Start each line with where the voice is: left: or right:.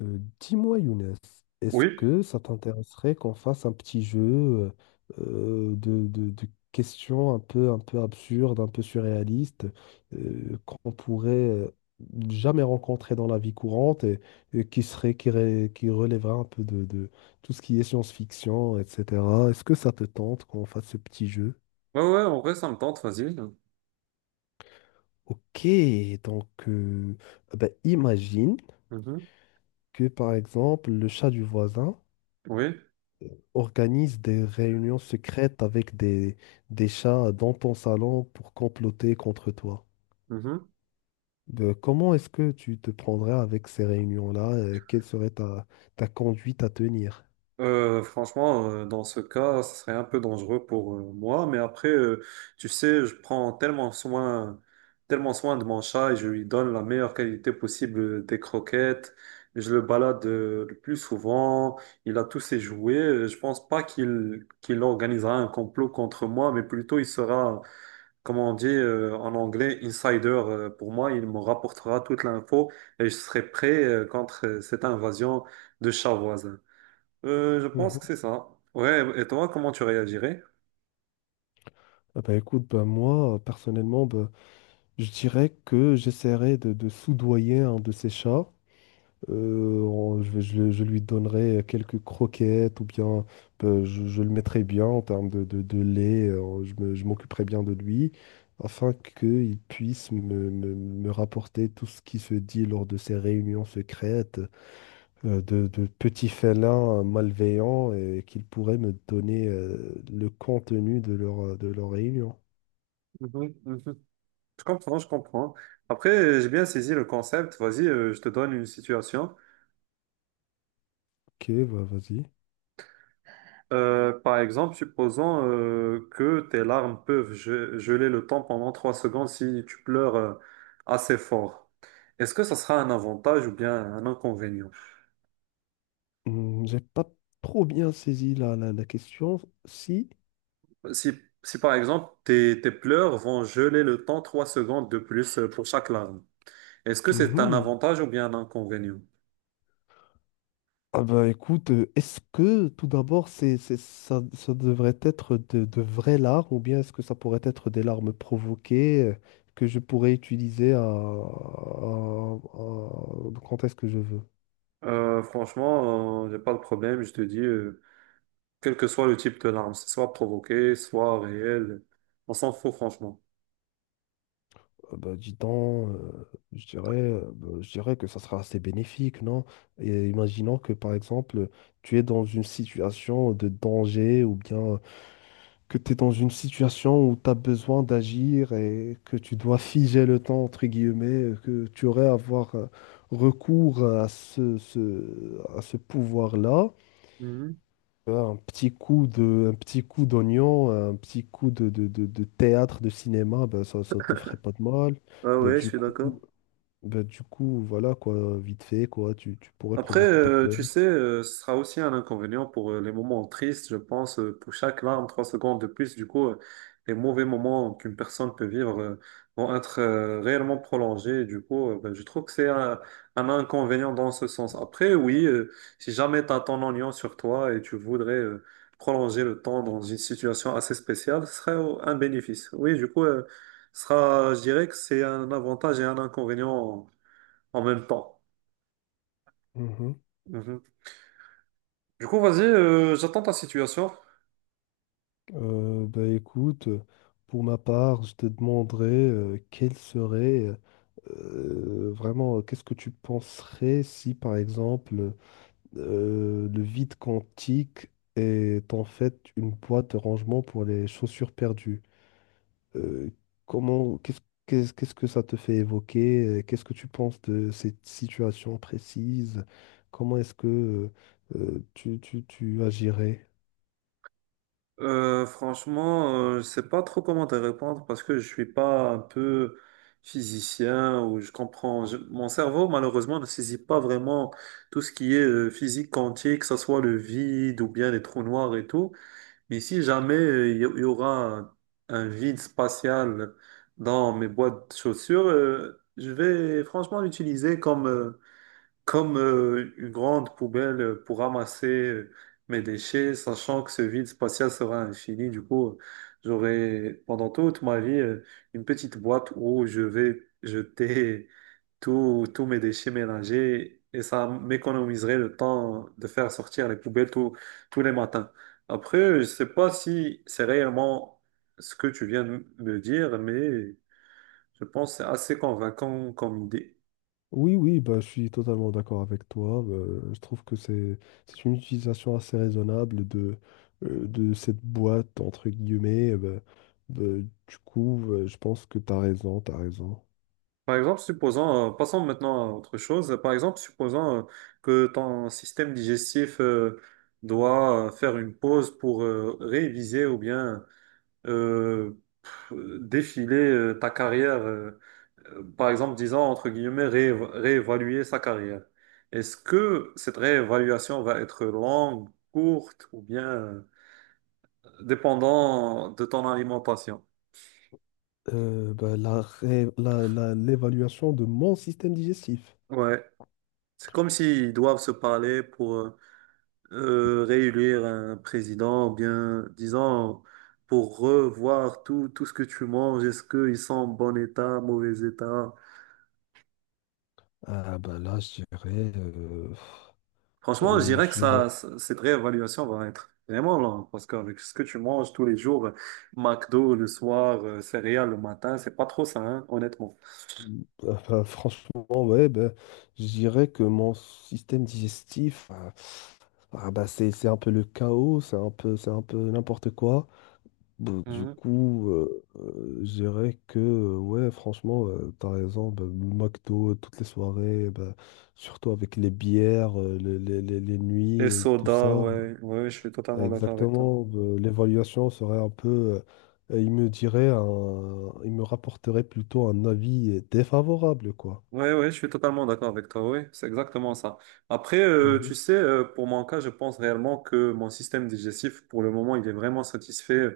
left: Dis-moi, Younes, est-ce
right: Oui,
left: que ça t'intéresserait qu'on fasse un petit jeu de questions un peu absurdes, un peu surréalistes, qu'on pourrait jamais rencontrer dans la vie courante et qui serait, qui relèverait un peu de tout ce qui est science-fiction, etc. Est-ce que ça te tente qu'on fasse ce petit jeu?
right: ouais, ouais, en vrai, ça me tente, vas-y.
left: Ok, donc ben, imagine
right: Mhm.
left: que par exemple le chat du voisin
right: Oui,
left: organise des réunions secrètes avec des chats dans ton salon pour comploter contre toi.
right: mhm.
left: Comment est-ce que tu te prendrais avec ces réunions-là? Quelle serait ta conduite à tenir?
right: Franchement, dans ce cas, ça serait un peu dangereux pour moi, mais après, tu sais, je prends tellement soin de mon chat et je lui donne la meilleure qualité possible des croquettes. Je le balade le plus souvent, il a tous ses jouets. Je pense pas qu'il organisera un complot contre moi, mais plutôt il sera comment on dit en anglais, insider, pour moi, il me rapportera toute l'info et je serai prêt contre cette invasion de chats voisins. Je pense que
left: Mhm.
right: c'est ça. Ouais, et toi, comment tu réagirais?
left: Ah bah écoute, bah moi, personnellement, bah, je dirais que j'essaierais de soudoyer un de ces chats. Je lui donnerai quelques croquettes ou bien je le mettrai bien en termes de lait. Je m'occuperai bien de lui afin qu'il puisse me rapporter tout ce qui se dit lors de ces réunions secrètes de petits félins malveillants et qu'il pourrait me donner le contenu de de leur réunion.
right: Mhm, mhm. Je comprends, je comprends. Après, j'ai bien saisi le concept. Vas-y, je te donne une situation.
left: Ok, bah, vas-y.
right: Par exemple, supposons que tes larmes peuvent geler le temps pendant 3 secondes si tu pleures assez fort. Est-ce que ça sera un avantage ou bien un inconvénient?
left: J'ai pas trop bien saisi la question. Si.
right: Si, si par exemple tes pleurs vont geler le temps 3 secondes de plus pour chaque larme, est-ce que
left: Hmm,
right: c'est un
left: hmm.
right: avantage ou bien un inconvénient?
left: Ah bah écoute, est-ce que tout d'abord ça devrait être de vraies larmes ou bien est-ce que ça pourrait être des larmes provoquées que je pourrais utiliser quand est-ce que je veux?
right: Franchement, j'ai pas de problème, je te dis, quel que soit le type de larme, c'est soit provoqué, soit réel, on s'en fout franchement.
left: Ah bah dis donc, je dirais que ça sera assez bénéfique, non? Et imaginons que par exemple tu es dans une situation de danger ou bien que tu es dans une situation où tu as besoin d'agir et que tu dois figer le temps, entre guillemets, que tu aurais à avoir recours à à ce pouvoir-là.
right: Mhm.
left: Un un petit coup d'oignon, un petit coup de théâtre, de cinéma, ben ça ne te ferait pas de mal.
right: Ah
left: Ben,
right: ouais, je
left: du
right: suis d'accord.
left: coup, ben, du coup, voilà quoi, vite fait, quoi, tu pourrais
right: Après,
left: provoquer tes pleurs.
right: tu sais, ce sera aussi un inconvénient pour les moments tristes, je pense, pour chaque larme, 3 secondes de plus. Du coup, les mauvais moments qu'une personne peut vivre vont être réellement prolongés. Du coup, ben, je trouve que c'est un inconvénient dans ce sens. Après, oui, si jamais tu as ton oignon sur toi et tu voudrais prolonger le temps dans une situation assez spéciale, ce serait un bénéfice. Oui, du coup, ce sera, je dirais que c'est un avantage et un inconvénient en même temps.
left: Mhm.
right: Mhm. Du coup, vas-y, j'attends ta situation.
left: Bah écoute, pour ma part, je te demanderais quel serait vraiment, qu'est-ce que tu penserais si, par exemple, le vide quantique est en fait une boîte de rangement pour les chaussures perdues? Euh, comment, qu'est-ce, qu'est-ce qu'est-ce que ça te fait évoquer? Qu'est-ce que tu penses de cette situation précise? Comment est-ce que tu agirais?
right: Franchement, je sais pas trop comment te répondre parce que je suis pas un peu physicien ou je comprends. Mon cerveau, malheureusement, ne saisit pas vraiment tout ce qui est physique quantique, que ce soit le vide ou bien les trous noirs et tout. Mais si jamais il y aura un vide spatial dans mes boîtes de chaussures, je vais franchement l'utiliser comme. Comme une grande poubelle pour ramasser mes déchets, sachant que ce vide spatial sera infini. Du coup, j'aurai pendant toute ma vie une petite boîte où je vais jeter tous mes déchets mélangés et ça m'économiserait le temps de faire sortir les poubelles tous les matins. Après, je sais pas si c'est réellement ce que tu viens de me dire, mais je pense que c'est assez convaincant comme idée.
left: Oui, oui, bah, je suis totalement d'accord avec toi. Je trouve que c'est une utilisation assez raisonnable de cette boîte, entre guillemets. Bah, du coup, je pense que tu as raison, tu as raison.
right: Par exemple, supposons, passons maintenant à autre chose. Par exemple, supposons que ton système digestif doit faire une pause pour réviser ou bien euh, p- défiler ta carrière. Par exemple, disons, entre guillemets, réévaluer sa carrière. Est-ce que cette réévaluation va être longue, courte ou bien dépendant de ton alimentation?
left: Bah, la, ré- la- la- l'évaluation de mon système digestif.
right: Ouais. C'est comme s'ils doivent se parler pour réélire un président, ou bien, disons, pour revoir tout, tout ce que tu manges, est-ce qu'ils sont en bon état, mauvais état.
left: Ah, bah, là,
right: Franchement, je dirais que
left: je dirais
right: cette réévaluation va être vraiment longue, parce qu'avec ce que tu manges tous les jours, McDo le soir, céréales le matin, c'est pas trop ça, hein, honnêtement.
left: Ah bah, franchement, ouais, bah, je dirais que mon système digestif, ah, ah bah, c'est un peu le chaos, c'est un peu n'importe quoi. Bon, du
right: Mhm.
left: coup, je dirais que, ouais, franchement, t'as raison, bah, le McDo, toutes les soirées, bah, surtout avec les bières, les
right: Et
left: nuits et tout
right: soda,
left: ça.
right: ouais, ouais, je suis
left: Ah, ouais,
right: totalement d'accord avec toi.
left: exactement, bah, l'évaluation serait un peu, il me rapporterait plutôt un avis défavorable, quoi.
right: Ouais, ouais, je suis totalement d'accord avec toi. Oui, c'est exactement ça. Après,
left: Mhm.
right: tu sais, pour mon cas, je pense réellement que mon système digestif, pour le moment, il est vraiment satisfait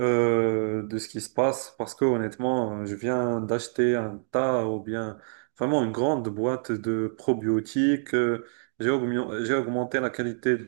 right: de ce qui se passe parce que honnêtement, je viens d'acheter un tas ou bien vraiment une grande boîte de probiotiques. J'ai augmenté la qualité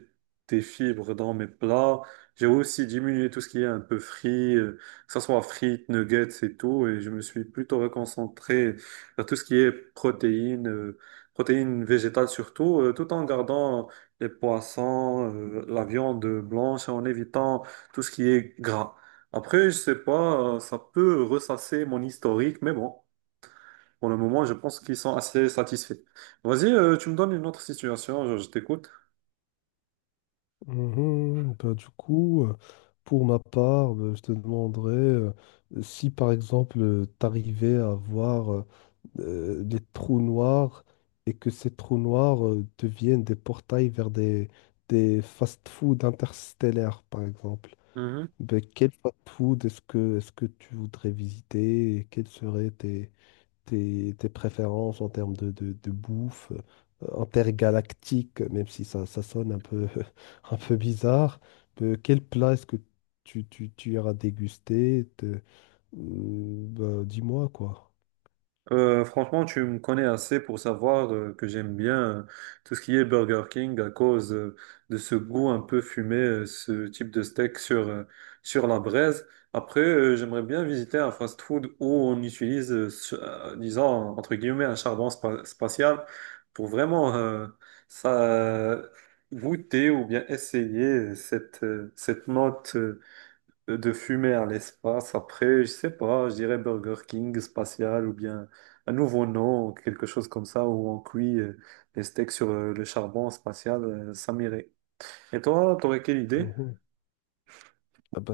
right: des fibres dans mes plats. J'ai aussi diminué tout ce qui est un peu frit, que ce soit frites, nuggets et tout. Et je me suis plutôt reconcentré vers tout ce qui est protéines, protéines végétales surtout, tout en gardant les poissons, la viande blanche, en évitant tout ce qui est gras. Après, je sais pas, ça peut ressasser mon historique, mais bon, pour le moment, je pense qu'ils sont assez satisfaits. Vas-y, tu me donnes une autre situation, je t'écoute.
left: Mhm. Bah, du coup, pour ma part, je te demanderais si par exemple t'arrivais à voir des trous noirs et que ces trous noirs deviennent des portails vers des fast-food interstellaires, par exemple. Ben, quel fast-food est-ce que tu voudrais visiter et quels seraient tes préférences en termes de bouffe intergalactique, même si ça sonne un peu bizarre. Quel plat est-ce que tu iras déguster? Bah, dis-moi quoi.
right: Franchement, tu me connais assez pour savoir que j'aime bien tout ce qui est Burger King à cause de ce goût un peu fumé, ce type de steak sur, sur la braise. Après, j'aimerais bien visiter un fast-food où on utilise, disons, entre guillemets, un spatial pour vraiment ça, goûter ou bien essayer cette, cette note. De fumer à l'espace. Après, je sais pas, je dirais Burger King spatial ou bien un nouveau nom, quelque chose comme ça, où on cuit les steaks sur le charbon spatial, ça m'irait. Et toi, t'aurais quelle idée?
left: Ah bah,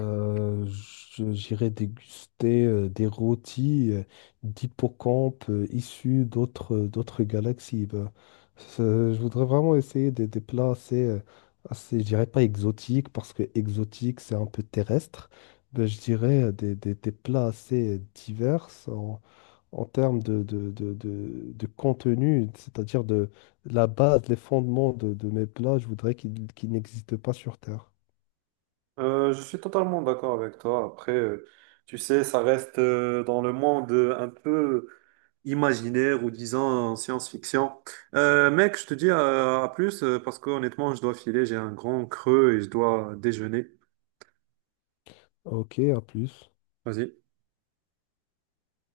left: j'irai déguster des rôtis d'hippocampes issus d'autres galaxies. Bah, ça- je voudrais vraiment essayer des plats assez, assez, je dirais pas exotiques, parce que exotique, c'est un peu terrestre. Mais je dirais des plats assez divers en termes de contenu, c'est-à-dire de la base, les fondements de mes plats, je voudrais qu'ils n'existent pas sur Terre.
right: Je suis totalement d'accord avec toi. Après, tu sais, ça reste dans le monde un peu imaginaire ou disons science-fiction. Mec, je te dis à plus parce que honnêtement, je dois filer, j'ai un grand creux et je dois déjeuner.
left: Ok, à plus.
right: Vas-y.